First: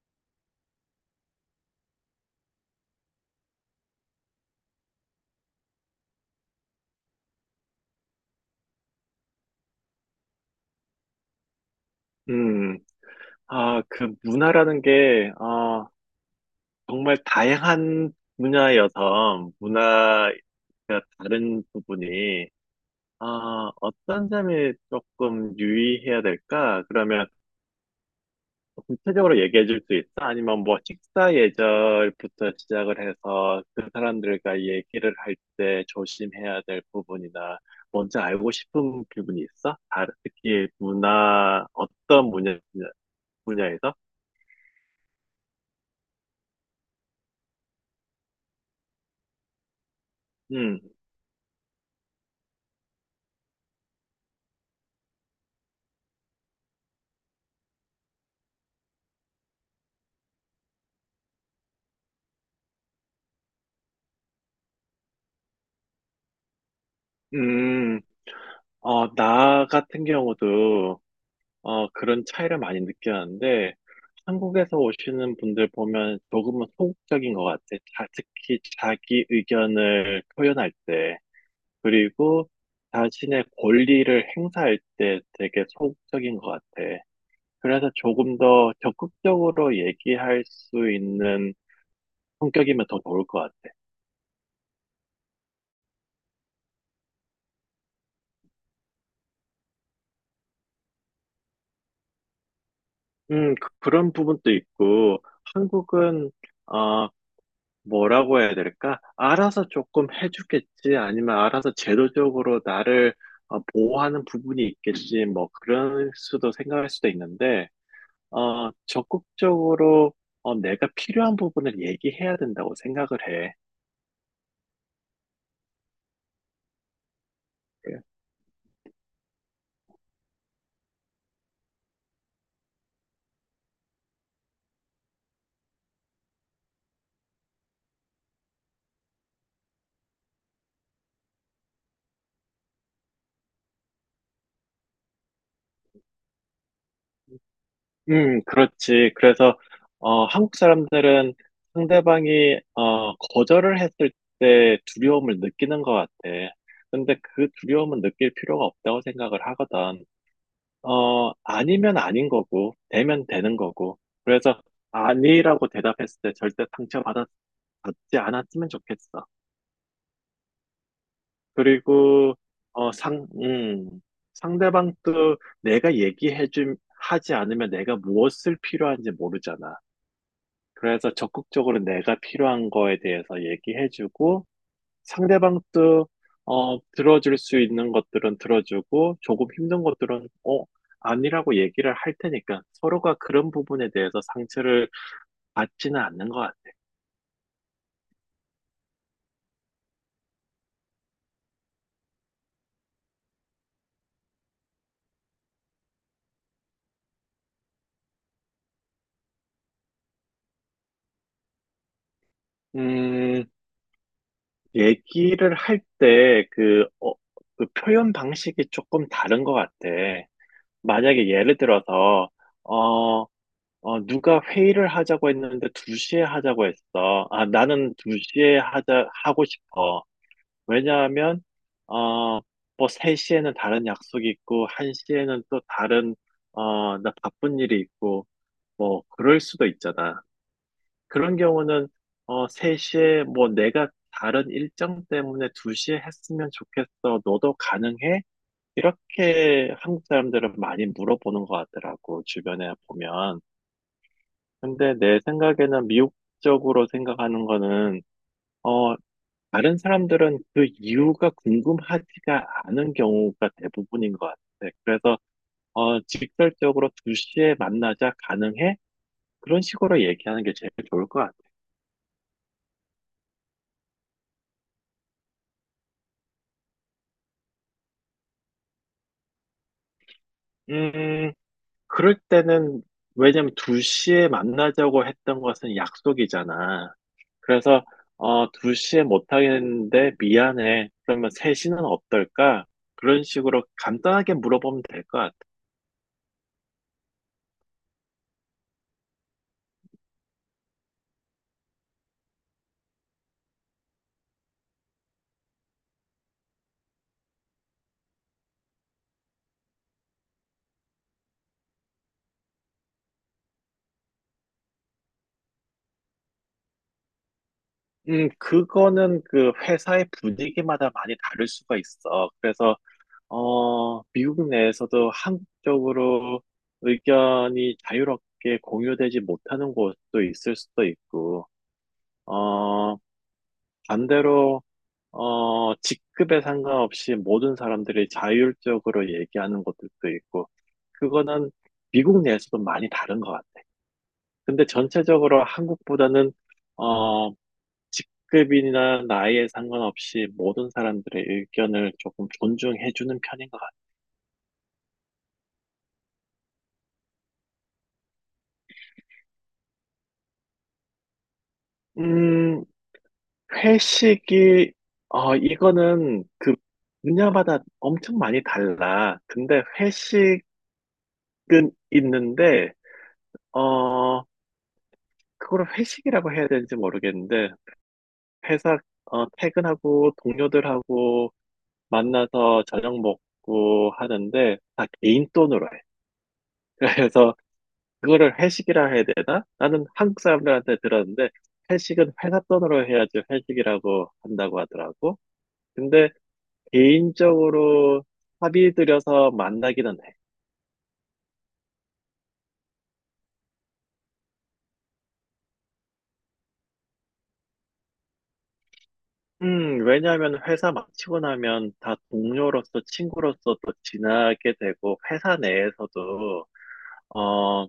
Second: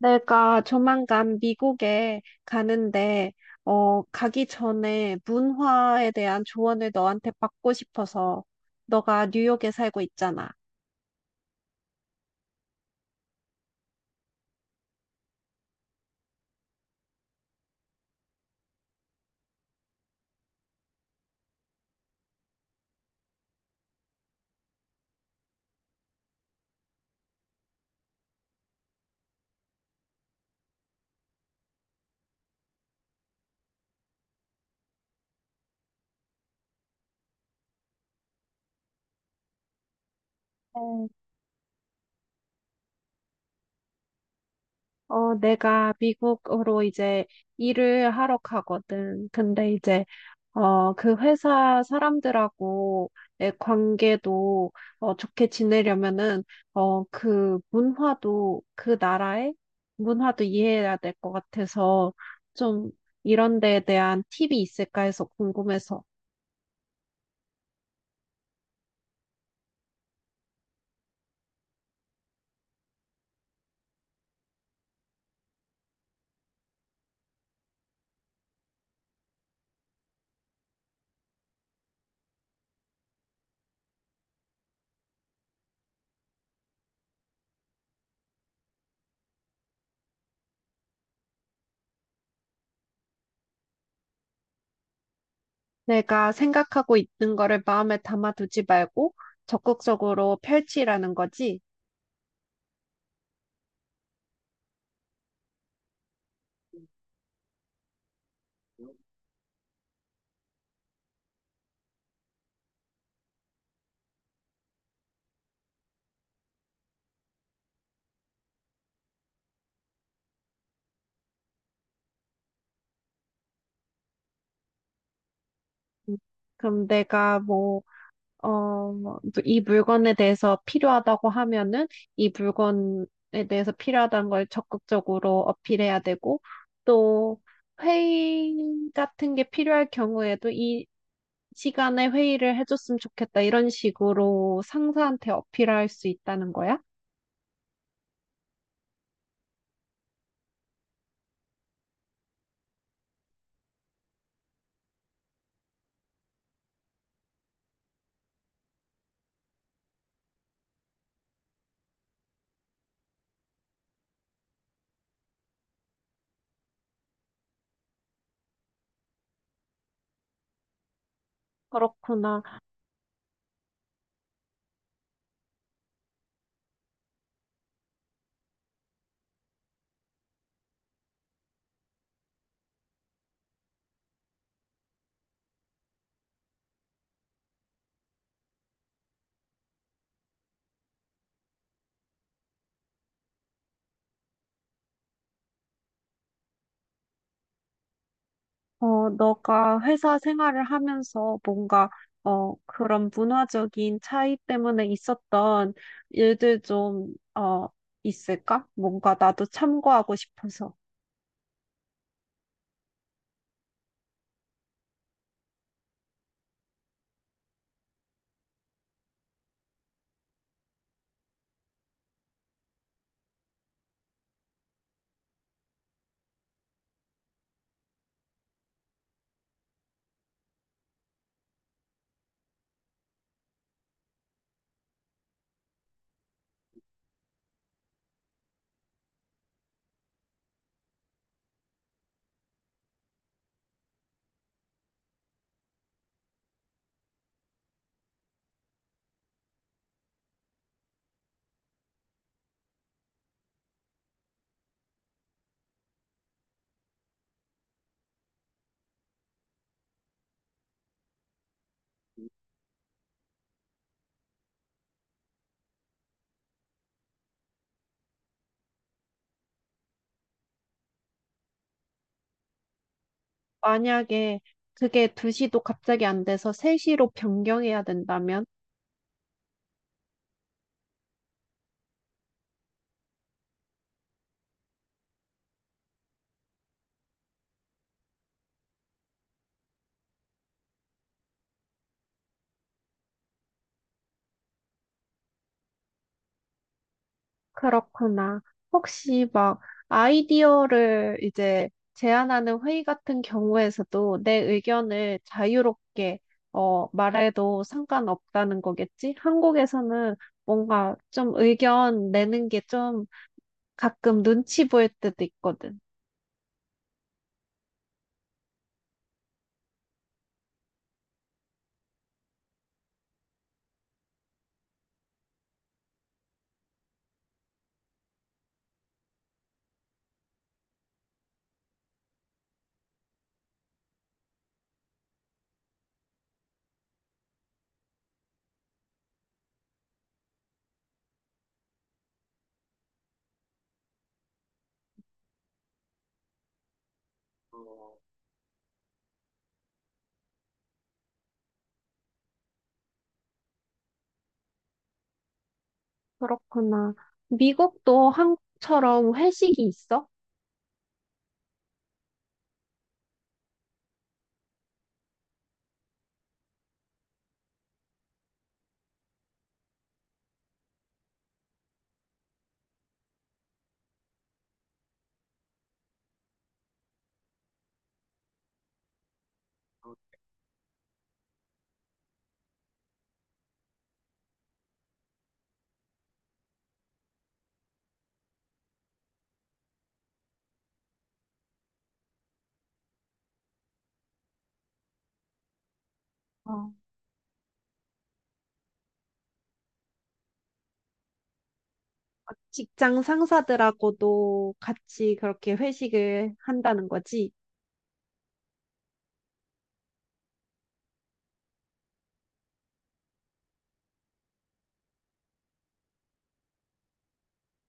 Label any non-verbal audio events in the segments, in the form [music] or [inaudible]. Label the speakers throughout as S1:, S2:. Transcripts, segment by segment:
S1: 내가 조만간 미국에 가는데, 가기 전에 문화에 대한 조언을 너한테 받고 싶어서, 너가 뉴욕에 살고 있잖아.
S2: 음, 아, 그 문화라는 게, 아, 정말 다양한 분야여서, 문화가 다른 부분이, 아, 어떤 점이 조금 유의해야 될까? 그러면 구체적으로 얘기해 줄 수 있어? 아니면 뭐 식사 예절부터 시작을 해서 그 사람들과 얘기를 할 때 조심해야 될 부분이나, 먼저 알고 싶은 부분이 있어? 특히
S1: 어,
S2: 문화, 어떤 분야, 분야에서?
S1: 내가 미국으로 이제 일을 하러 가거든. 근데 이제
S2: 음.
S1: 그 회사 사람들하고의 관계도 좋게 지내려면은 그 문화도 그 나라의 문화도 이해해야 될 것 같아서 좀 이런 데에 대한 팁이 있을까 해서 궁금해서
S2: 음, 나 같은 경우도, 그런 차이를 많이 느꼈는데, 한국에서 오시는 분들 보면 조금은 소극적인 것 같아. 자, 특히 자기 의견을 표현할 때, 그리고 자신의 권리를 행사할 때 되게 소극적인 것 같아. 그래서 조금 더 적극적으로 얘기할 수 있는 성격이면 더 좋을 것 같아.
S1: 내가 생각하고 있는 거를 마음에 담아두지 말고 적극적으로 펼치라는 거지.
S2: 그런 부분도 있고, 한국은 뭐라고 해야 될까? 알아서 조금 해주겠지, 아니면 알아서 제도적으로 나를 보호하는 부분이 있겠지, 뭐, 그럴 수도 생각할 수도 있는데, 적극적으로 내가 필요한 부분을 얘기해야 된다고 생각을 해.
S1: 음, 그럼 내가 뭐,
S2: 그-
S1: 뭐 이 물건에 대해서 필요하다고 하면은 이 물건에 대해서 필요하다는 걸 적극적으로 어필해야 되고 또 회의 같은 게 필요할 경우에도 이 시간에 회의를 해줬으면 좋겠다. 이런 식으로 상사한테 어필할 수 있다는 거야?
S2: 그렇지. 그래서, 한국 사람들은 상대방이, 거절을 했을 때 두려움을 느끼는 것 같아. 근데 그 두려움은 느낄 필요가 없다고 생각을 하거든. 아니면 아닌 거고, 되면 되는 거고. 그래서, 아니라고 대답했을 때 절대 받지 않았으면 좋겠어. 그리고,
S1: 그렇구나.
S2: 어, 상, 음, 상대방도 내가 하지 않으면 내가 무엇을 필요한지 모르잖아. 그래서 적극적으로 내가 필요한 거에 대해서 얘기해주고, 상대방도, 들어줄 수 있는 것들은 들어주고, 조금 힘든 것들은, 아니라고 얘기를 할 테니까, 서로가 그런 부분에 대해서 상처를 받지는 않는 것 같아.
S1: 너가 회사 생활을 하면서 뭔가, 그런 문화적인 차이 때문에 있었던 일들 좀, 있을까? 뭔가 나도 참고하고 싶어서.
S2: 음, 얘기를 할 때, 그 표현 방식이 조금 다른 것 같아. 만약에 예를 들어서, 어, 누가 회의를 하자고 했는데 2시에 하자고 했어. 아, 나는 2시에 하고 싶어. 왜냐하면, 어, 뭐 3시에는 다른 약속이 있고, 1시에는 또 다른, 나 바쁜 일이 있고, 뭐, 그럴 수도 있잖아. 그런 경우는, 3시에 뭐 내가 다른 일정 때문에 2시에 했으면 좋겠어. 너도 가능해? 이렇게 한국 사람들은 많이 물어보는 것 같더라고, 주변에 보면. 근데 내 생각에는 미국적으로 생각하는 거는, 어, 다른 사람들은 그 이유가 궁금하지가 않은 경우가 대부분인 것 같아. 그래서, 직설적으로 2시에 만나자 가능해? 그런 식으로 얘기하는 게 제일 좋을 것 같아.
S1: 만약에 그게 2시도 갑자기 안 돼서 3시로 변경해야 된다면.
S2: 음, 그럴 때는, 왜냐면 2시에 만나자고 했던 것은 약속이잖아. 그래서 2시에 못 하겠는데 미안해. 그러면 3시는 어떨까? 그런 식으로 간단하게 물어보면 될 것 같아.
S1: 그렇구나. 혹시 막 아이디어를 이제 제안하는 회의 같은 경우에서도 내 의견을 자유롭게 말해도 상관없다는 거겠지? 한국에서는 뭔가 좀 의견 내는 게 좀 가끔 눈치 보일 때도 있거든.
S2: 그거는 그 회사의 분위기마다 많이 다를 수가 있어. 그래서 미국 내에서도 한국적으로 의견이 자유롭게 공유되지 못하는 곳도 있을 수도 있고, 어, 반대로 직급에 상관없이 모든 사람들이 자율적으로 얘기하는 것들도 있고, 그거는 미국 내에서도 많이 다른 것 같아. 근데 전체적으로 한국보다는 어, 직급이나 나이에 상관없이 모든 사람들의 의견을 조금 존중해주는 편인 것 같아.
S1: 그렇구나. 미국도 한국처럼 회식이 있어?
S2: 음, 회식이 이거는 그 분야마다 엄청 많이 달라. 근데 회식은 있는데 어, 그걸 회식이라고 해야 되는지 모르겠는데 회사 퇴근하고 동료들하고 만나서 저녁 먹고 하는데 다 개인 돈으로 해. [laughs] 그래서 그거를 회식이라 해야 되나? 나는 한국 사람들한테 들었는데 회식은 회사 돈으로 해야지 회식이라고 한다고 하더라고. 근데
S1: 어,
S2: 개인적으로 합의 들여서 만나기는 해.
S1: 직장 상사들하고도 같이 그렇게 회식을 한다는 거지?
S2: 왜냐하면 회사 마치고 나면 다 동료로서 친구로서 또 지나게 되고 회사 내에서도 어,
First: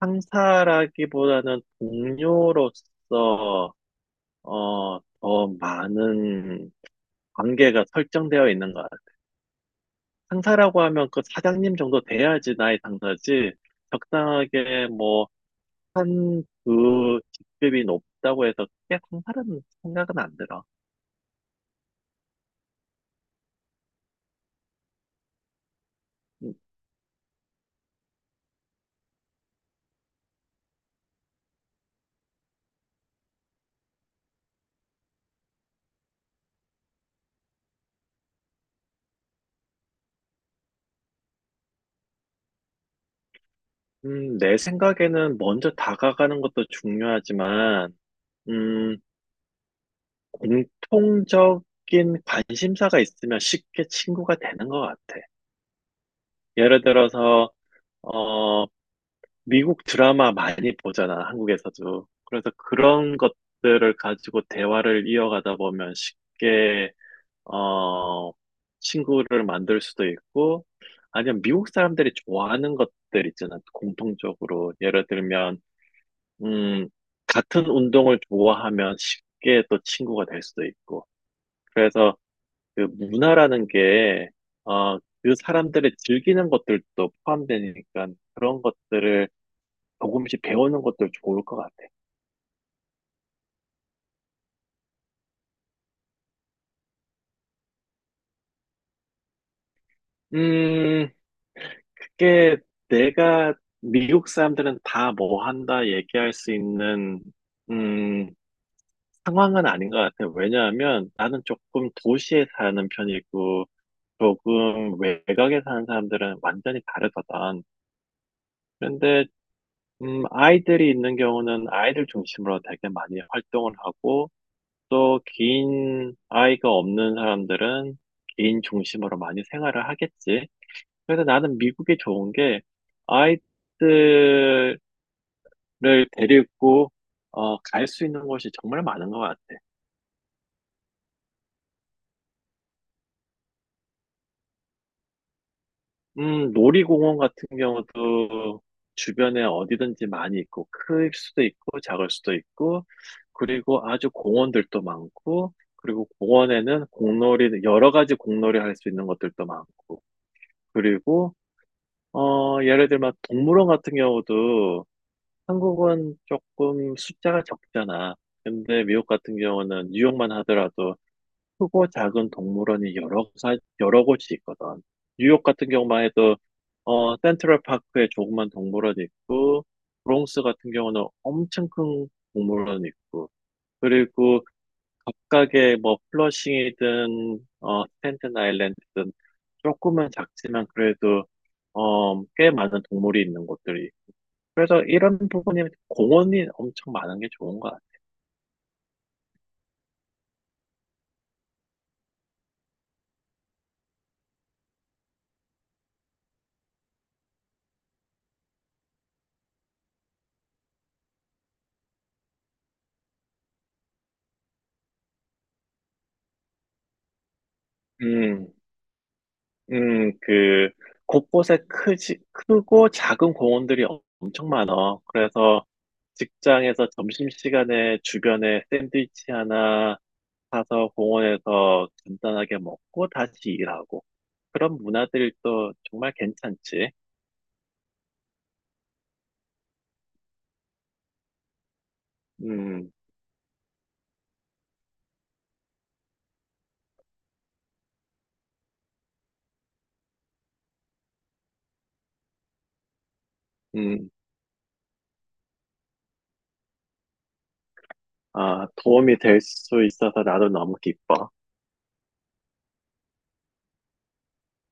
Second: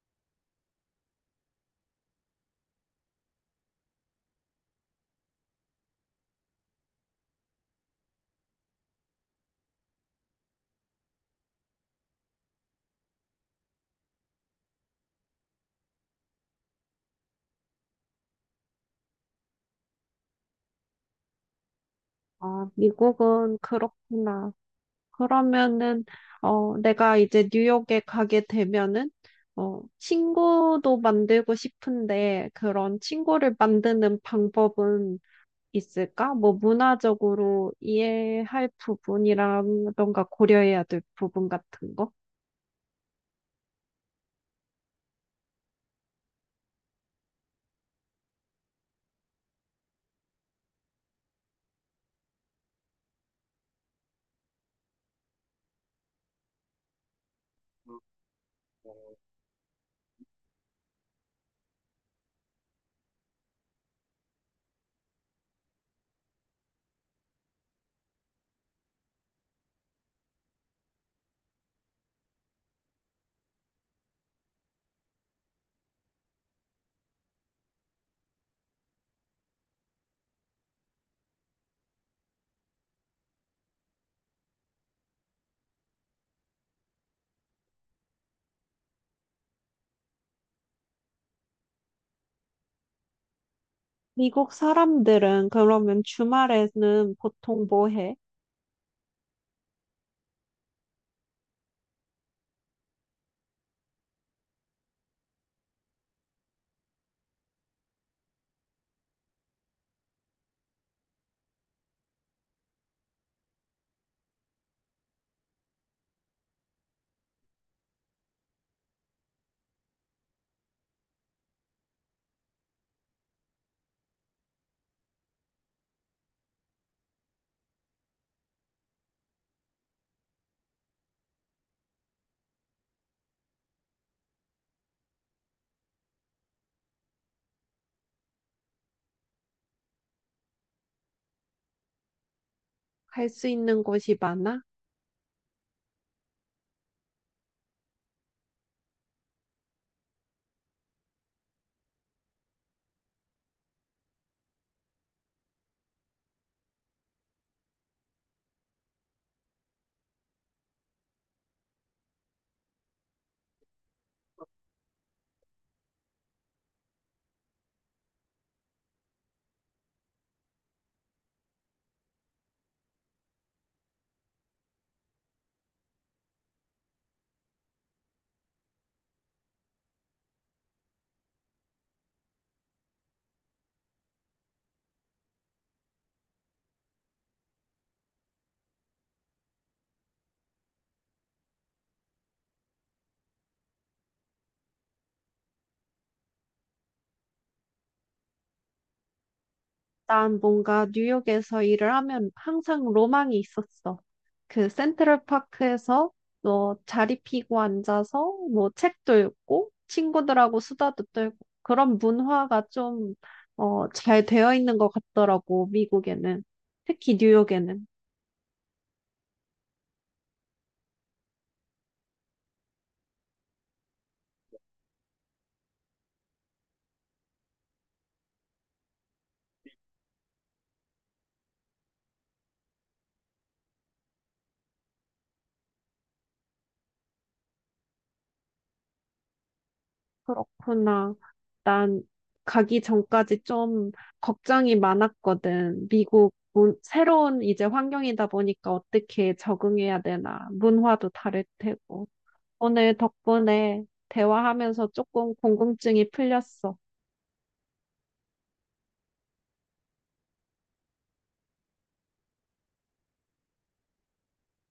S2: 상사라기보다는 동료로서 더 많은 관계가 설정되어 있는 것 같아요. 상사라고 하면 그 사장님 정도 돼야지 나의 상사지, 적당하게 뭐, 한, 그 직급이 높다고 해서 크게 상사라는 생각은 안 들어.
S1: 아, 미국은 그렇구나. 그러면은,
S2: 음,
S1: 내가 이제 뉴욕에 가게 되면은, 친구도 만들고 싶은데, 그런 친구를 만드는 방법은 있을까? 뭐, 문화적으로 이해할 부분이라던가 고려해야 될 부분 같은 거?
S2: 내 생각에는 먼저 다가가는 것도 중요하지만, 음, 공통적인 관심사가 있으면 쉽게 친구가 되는 것 같아. 예를 들어서, 어, 미국 드라마 많이 보잖아, 한국에서도. 그래서 그런 것들을 가지고 대화를 이어가다 보면 쉽게, 어, 친구를 만들 수도 있고, 아니면 미국 사람들이 좋아하는 것들 있잖아, 공통적으로. 예를 들면, 음, 같은 운동을 좋아하면 쉽게 또 친구가 될 수도 있고. 그래서 그 문화라는 게, 그 사람들이 즐기는 것들도 포함되니까 그런 것들을 조금씩 배우는 것도 좋을 것 같아.
S1: 미국 사람들은 그러면 주말에는 보통 뭐 해?
S2: 음, 그게 내가 미국 사람들은 다 뭐 한다 얘기할 수 있는, 음, 상황은 아닌 것 같아. 왜냐하면 나는 조금 도시에 사는 편이고, 조금 외곽에 사는 사람들은 완전히 다르거든. 그런데, 아이들이 있는 경우는 아이들 중심으로 되게 많이 활동을 하고, 또 긴 아이가 없는 사람들은 개인 중심으로 많이 생활을 하겠지. 그래서 나는 미국이 좋은 게 아이들을 데리고 갈 수 있는 곳이 정말 많은 것 같아.
S1: 갈 수 있는 곳이 많아?
S2: 놀이공원 같은 경우도 주변에 어디든지 많이 있고 클 수도 있고 작을 수도 있고 그리고 아주 공원들도 많고 그리고 공원에는 공놀이 여러 가지 공놀이 할 수 있는 것들도 많고 그리고 예를 들면 동물원 같은 경우도 한국은 조금 숫자가 적잖아. 근데 미국 같은 경우는 뉴욕만 하더라도 크고 작은 동물원이 여러 곳이 있거든. 뉴욕 같은 경우만 해도 센트럴 파크에 조그만 동물원이 있고 브롱스 같은 경우는 엄청 큰 동물원이 있고 그리고 각각의 뭐 플러싱이든 스탠튼 아일랜드든 조금은 작지만 그래도 꽤 많은 동물이 있는 곳들이 그래서 이런 부분이 공원이 엄청 많은 게 좋은 것 같아요.
S1: 난 뭔가 뉴욕에서 일을 하면 항상 로망이 있었어. 그 센트럴파크에서 뭐 자리 피고 앉아서 뭐 책도 읽고 친구들하고 수다도 떨고 그런 문화가 좀, 잘 되어 있는 것 같더라고, 미국에는. 특히 뉴욕에는.
S2: 음, 음, 그, 곳곳에 크고 작은 공원들이 엄청 많아. 그래서 직장에서 점심시간에 주변에 샌드위치 하나 사서 공원에서 간단하게 먹고 다시 일하고. 그런 문화들이 또 정말 괜찮지.
S1: 그렇구나. 난 가기
S2: 음,
S1: 전까지 좀 걱정이 많았거든. 미국 문- 새로운 이제 환경이다 보니까 어떻게 적응해야 되나. 문화도 다를 테고. 오늘 덕분에
S2: 음,
S1: 대화하면서 조금 궁금증이 풀렸어.
S2: 아, 도움이 될 수 있어서 나도 너무 기뻐.